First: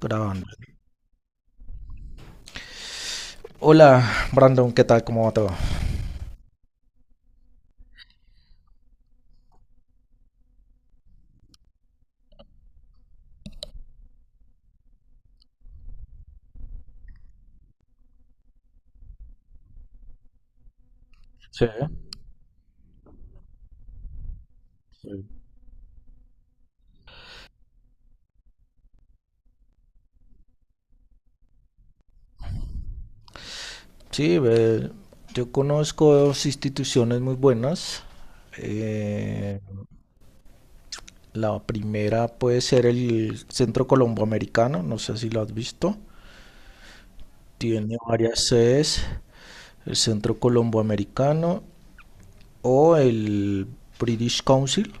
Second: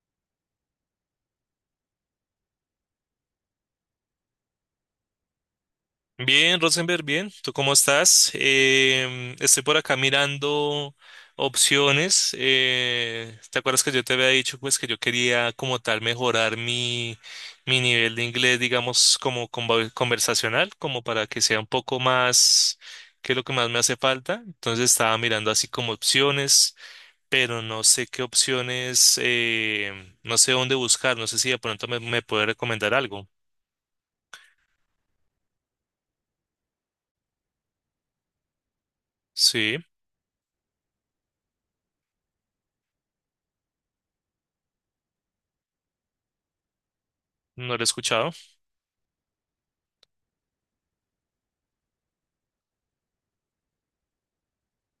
Grabando. Hola, Brandon, ¿qué tal? ¿Cómo va todo? Bien, Rosenberg, bien. ¿Tú cómo estás? Estoy por acá mirando opciones. ¿Te acuerdas que yo te había dicho pues que yo quería como tal mejorar mi nivel de inglés, digamos, como conversacional, como para que sea Sí, un poco más, que es lo que más me hace falta? Entonces estaba sí. mirando así como opciones, pero no sé qué opciones, no sé dónde buscar, no sé si de pronto me puede recomendar algo. Sí, ve, yo conozco dos instituciones muy buenas. Eh, Sí, la primera puede ser el Centro Colomboamericano, no sé si lo has visto. no lo he Tiene escuchado. varias sedes, el Centro Colomboamericano o el British Council.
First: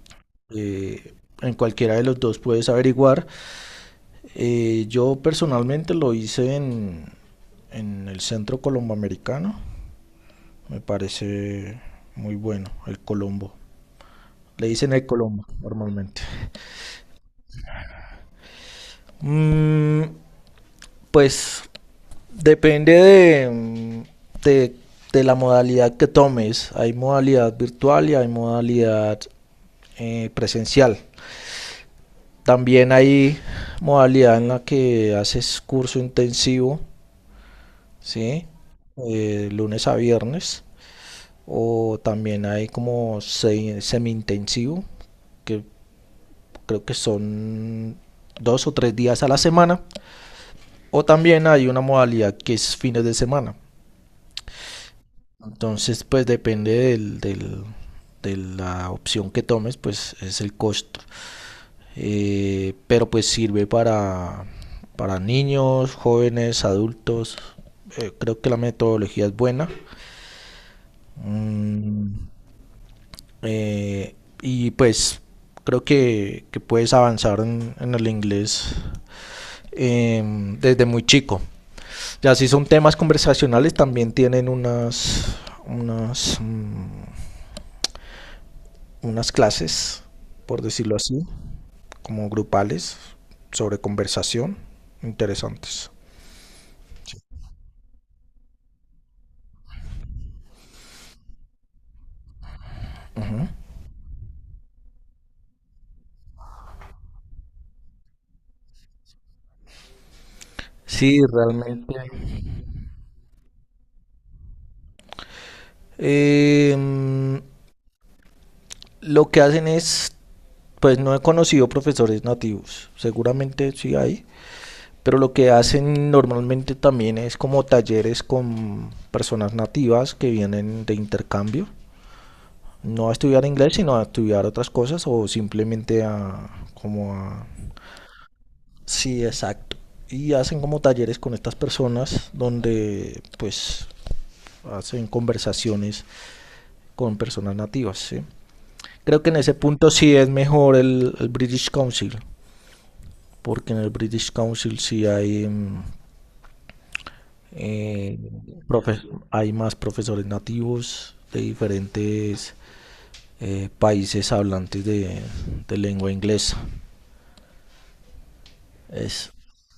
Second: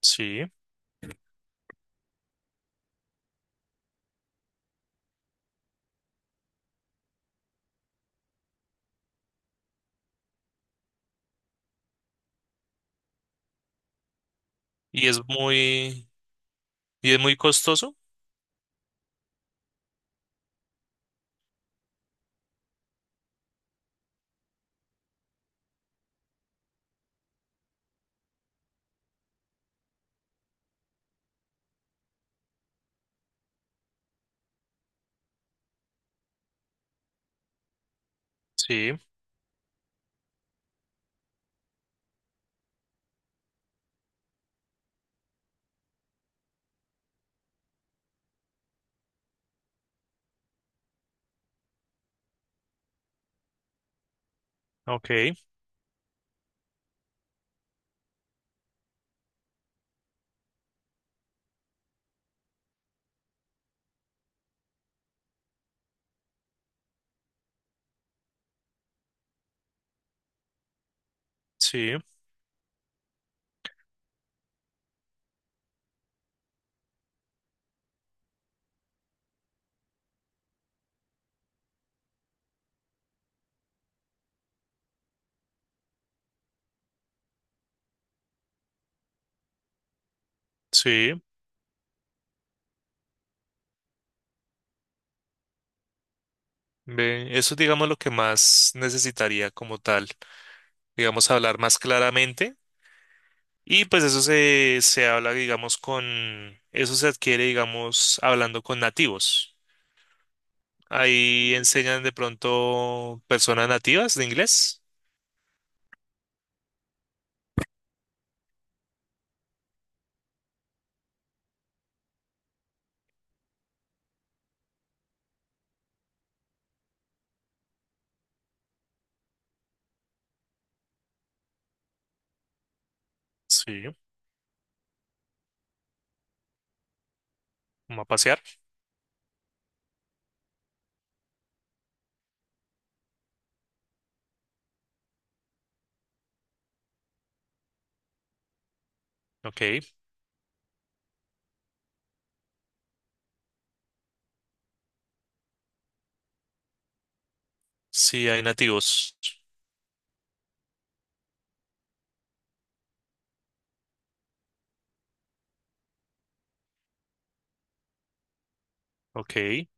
Sí. Eh, en cualquiera de los dos puedes averiguar. Yo personalmente lo hice en el Centro Colomboamericano. Me parece muy bueno el Colombo. Le dicen el Y es Colombo muy, normalmente. y es muy costoso. Mm, pues depende de, de la modalidad que tomes. Hay modalidad virtual y hay modalidad presencial. También hay modalidad en la que haces curso intensivo, ¿sí? Sí, Lunes a viernes. O también hay como semi-intensivo, que creo que son dos o tres días a la semana. O también hay una modalidad que es fines de semana. ok, Entonces, pues depende de la opción que tomes, pues es el costo. Pero pues sirve para niños, jóvenes, adultos. Creo que la metodología es buena. sí, Mm. Eh, y pues creo que puedes avanzar en el inglés, eh, desde muy chico. Ya si son temas conversacionales, también tienen unas, mm, unas clases, por decirlo sí. así, como grupales, sobre conversación, interesantes. Ve, eso es, digamos, lo que más necesitaría como tal, digamos, hablar más claramente. Y pues eso se habla, digamos, con, eso se adquiere, digamos, hablando con nativos. Sí, Ahí realmente. enseñan de pronto personas nativas de inglés. Em, lo que hacen es, pues no he conocido profesores nativos, seguramente sí hay, pero lo que hacen normalmente también es como talleres con personas nativas que vienen de intercambio, no a estudiar inglés, Sí, sino a estudiar otras cosas o simplemente a como a... como a pasear. Sí, exacto. Y hacen como talleres con estas personas donde pues hacen conversaciones con personas nativas, ¿sí? Creo que en ese Ok, punto sí es mejor el British Council, porque en el British Council sí hay mm. Eh, sí, hay profe- nativos. Hay más profesores nativos de diferentes países hablantes de lengua inglesa. Es, Ok,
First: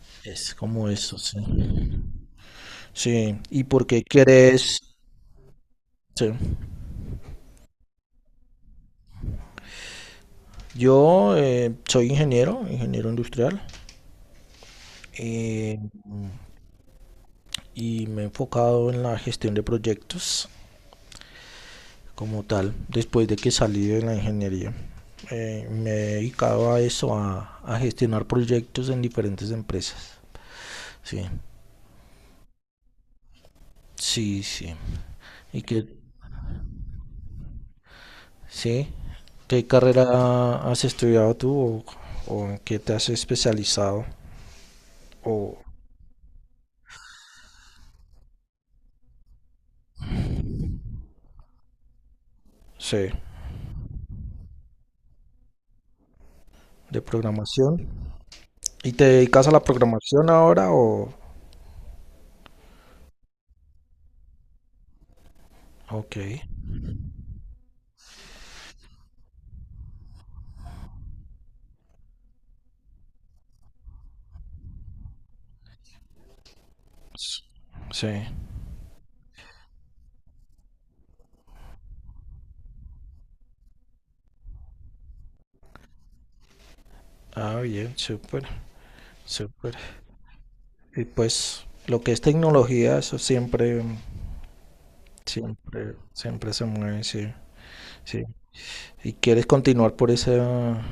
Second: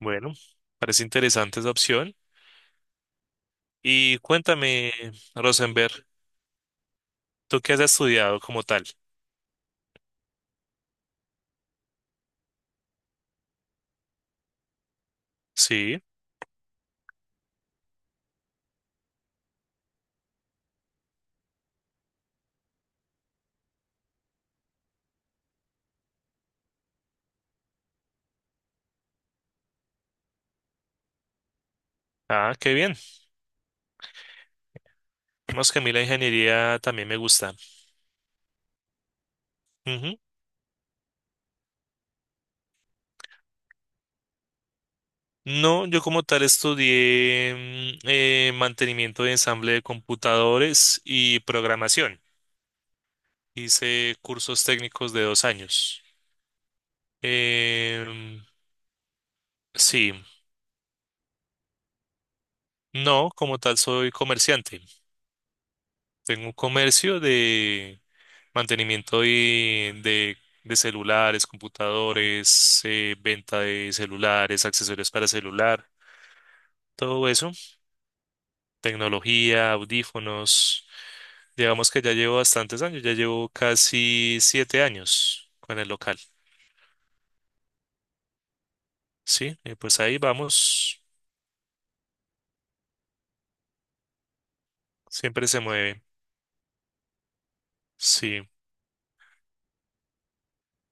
bueno, es como parece eso, sí. interesante esa opción. Sí, ¿y por qué Y quieres? cuéntame, Rosenberg, Sí. ¿tú qué has estudiado como tal? Yo soy ingeniero, ingeniero industrial, eh, Sí. y me he enfocado en la gestión de proyectos, como tal, después de que salí de la ingeniería. Me he dedicado a eso, a gestionar proyectos en diferentes empresas. Sí, Ah, qué bien. sí, sí. ¿Y Vemos que a qué, mí la ingeniería también me gusta. sí? ¿Qué Ujú. carrera has estudiado tú o en qué te has especializado? O, No, yo como tal estudié mantenimiento de ensamble de computadores y programación. sí, Hice cursos técnicos de 2 años. de programación. Em, ¿Y te dedicas a la sí, programación ahora o...? no, como tal soy comerciante. Ok. Tengo un comercio. Mantenimiento de celulares, computadores, venta de celulares, accesorios para celular, todo S- eso, Sí. tecnología, audífonos. Digamos que ya llevo bastantes años, ya llevo casi 7 años con el local, Ah, bien, súper, ¿sí? Y súper. pues ahí vamos, Y pues lo que es tecnología, eso siempre. siempre se Siempre, mueve, siempre se mueve, sí, sí. sí. ¿Y quieres continuar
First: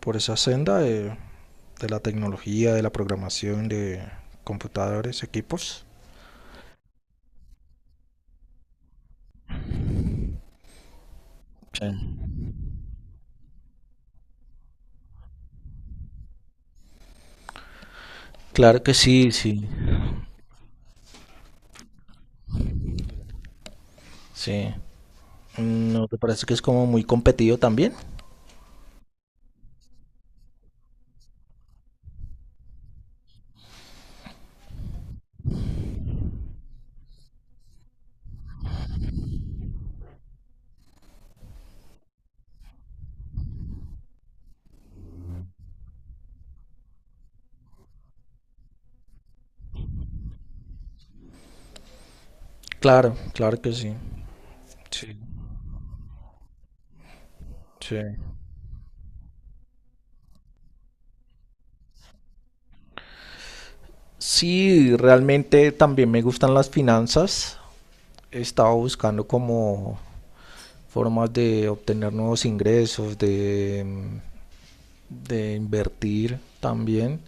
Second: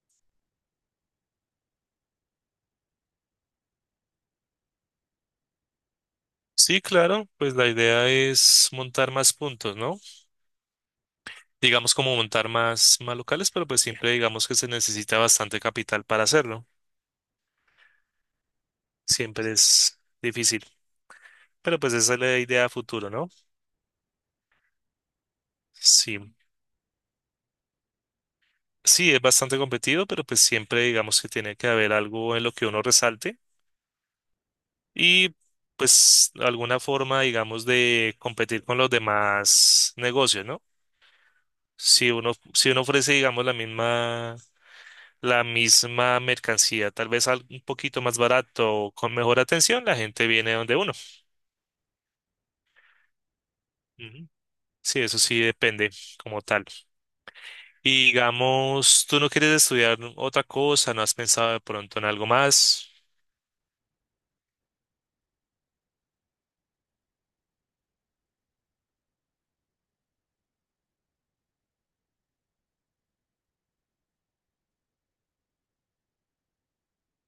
por esa senda de la tecnología, de la programación, de computadores, equipos? Sí, claro, pues la idea es montar más puntos, ¿no? Sí. Digamos como montar más locales, pero pues siempre digamos que se necesita bastante capital para hacerlo. Claro que sí, Siempre sí, es difícil. Pero pues esa es la idea a futuro, ¿no? sí. ¿No te Sí, parece que es como muy competido también? sí, es bastante competido, pero pues siempre digamos que tiene que haber algo en lo que uno resalte y pues alguna forma, digamos, de competir con los demás negocios, ¿no? Si uno ofrece, digamos, la misma mercancía, tal vez un poquito más barato o con mejor atención, la gente viene donde uno. Claro, claro que sí. Ujú. Sí, Sí, eso sí depende como tal. sí. Y digamos, tú no quieres estudiar otra cosa, no has pensado de pronto en algo más. Sí, realmente también me gustan las finanzas. He estado buscando como formas de obtener nuevos ingresos, de invertir también.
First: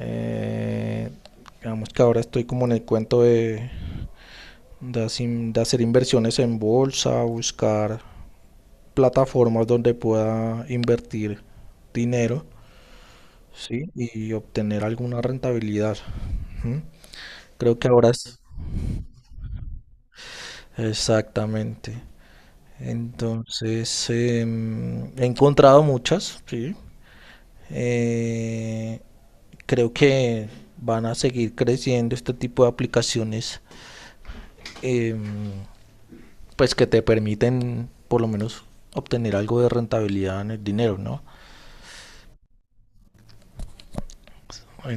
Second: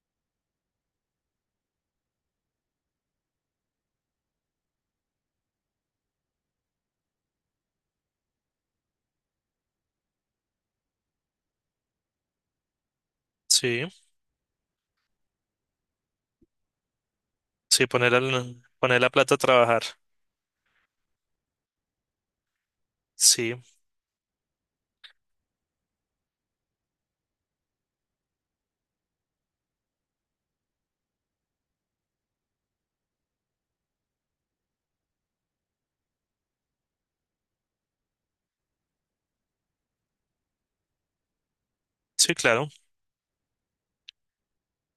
Eh, digamos que ahora estoy como en el cuento de, hacer- inversiones en bolsa, buscar plataformas donde pueda invertir dinero, ¿sí? Sí, Y obtener alguna rentabilidad. Ujú. Creo sí, que ahora poner, es poner la plata a trabajar. exactamente. Sí, Entonces, he encontrado muchas, sí. Eh, Creo que van a seguir creciendo este tipo de aplicaciones, eh, pues que te permiten por lo menos obtener algo de rentabilidad en el dinero, ¿no? sí, claro,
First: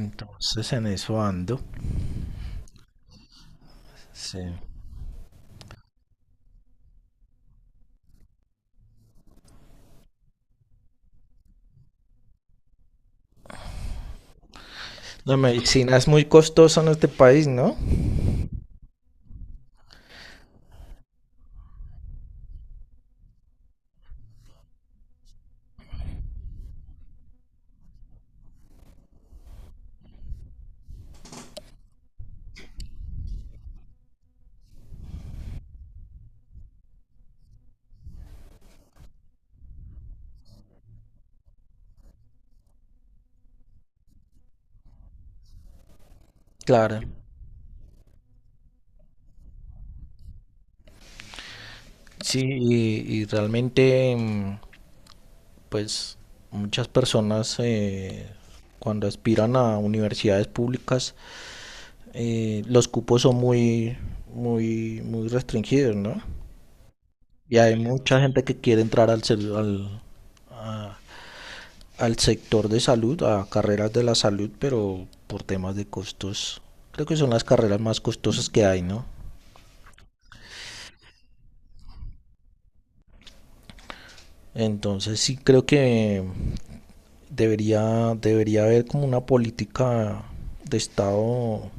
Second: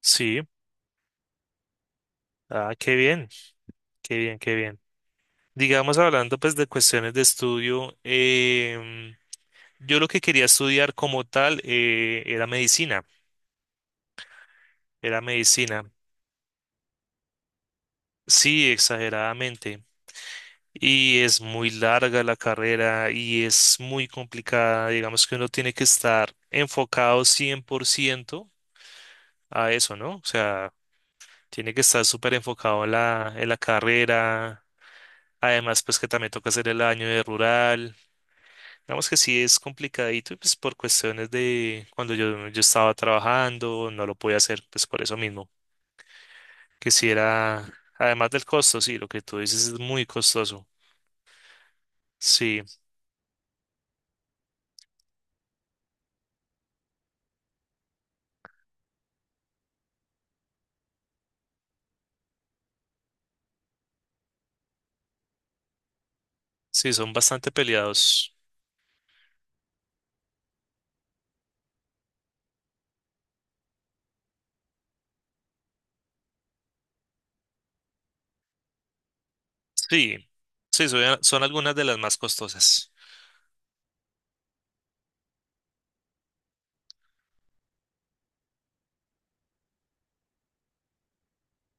sí. en eso ando. Ah, qué bien, qué bien, Sí. qué bien. Digamos, hablando pues de cuestiones de estudio, yo lo que quería estudiar como tal era medicina, era La medicina. medicina es muy costosa en este país, ¿no? Sí, exageradamente. Y es muy larga la carrera y es muy complicada. Digamos que uno tiene que estar enfocado 100% a eso, ¿no? O sea, tiene que estar súper enfocado en la carrera. Además, pues que también toca hacer el año de rural. Digamos que sí es complicadito, y, pues por cuestiones de cuando yo estaba trabajando, no lo podía hacer, pues por eso mismo. Que Claro. si era, además del costo, sí, lo que tú dices es muy costoso. Sí, Sí, y realmente, mm, pues muchas personas cuando aspiran a universidades públicas, los cupos son muy, muy, muy restringidos, ¿no? sí, son bastante Y hay mucha peleados. gente que quiere entrar a- al sector de salud, a carreras de la salud, pero por temas de costos. Creo que son las carreras más costosas que hay, ¿no? Sí, sí, son, algunas de las más costosas. Entonces sí creo que debería haber como una política de Estado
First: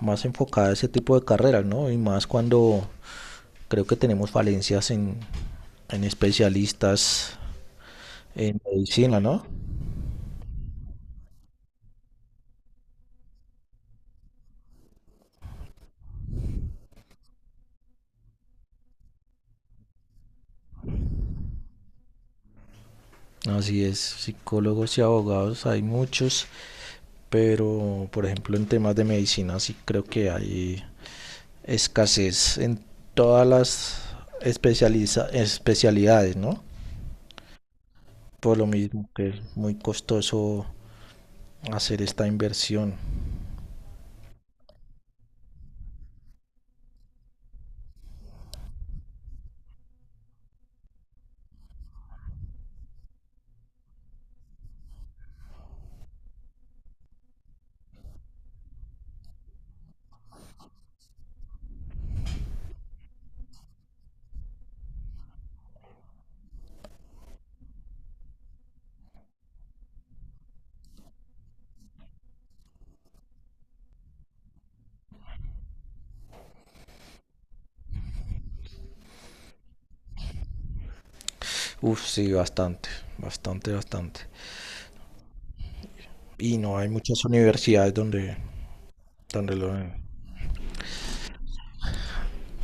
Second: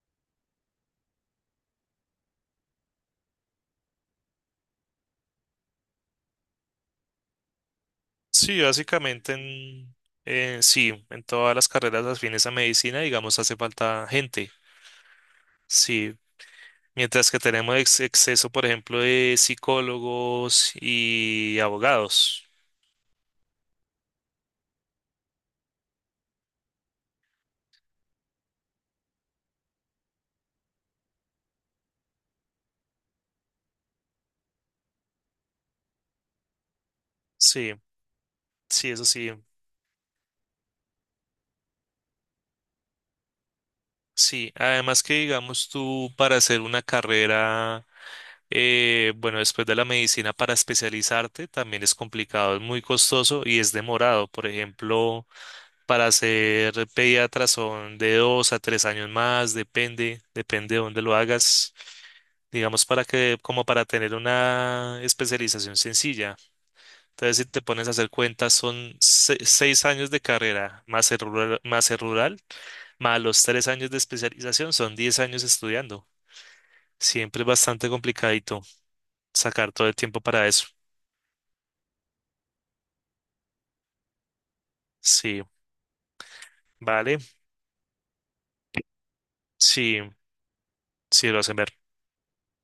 más enfocada a ese tipo de carreras, ¿no? Y más cuando creo que tenemos falencias en especialistas en Sí, medicina, básicamente ¿no? Sí, en todas las carreras afines a medicina, digamos, hace falta gente. Sí, mientras que tenemos exceso, por ejemplo, de psicólogos y abogados. Así es, psicólogos y abogados, hay muchos, pero por ejemplo en temas de medicina sí creo que hay escasez en todas las especialidades, ¿no? Sí, Por lo sí, eso mismo que sí. es muy costoso hacer esta inversión. Sí, además que digamos tú para hacer una carrera, bueno, después de la medicina para especializarte también es complicado, es muy costoso y es demorado. Por ejemplo, para ser pediatra son de 2 a 3 años más, depende de dónde lo hagas, digamos para que, como para tener una especialización sencilla. Entonces, si te pones a hacer cuentas, son 6 años de carrera más el rural, más el rural, más los 3 años de especialización, son 10 años estudiando. Siempre es bastante complicadito sacar todo el tiempo para eso. Uf, sí, bastante, bastante, bastante. Sí, Y no hay vale, muchas universidades donde, donde lo den. sí, sí lo hacen ver.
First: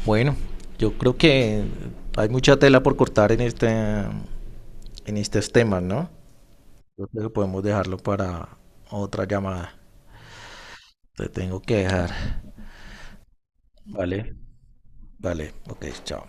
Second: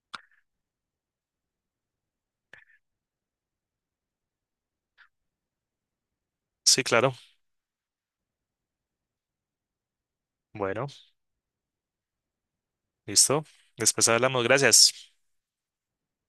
Bueno, yo creo que hay mucha tela por cortar en en estos temas, ¿no? Sí, Yo claro. creo que podemos dejarlo para otra llamada. Bueno, Te tengo que dejar. listo. Después Vale, hablamos, gracias. vale, ok, chao.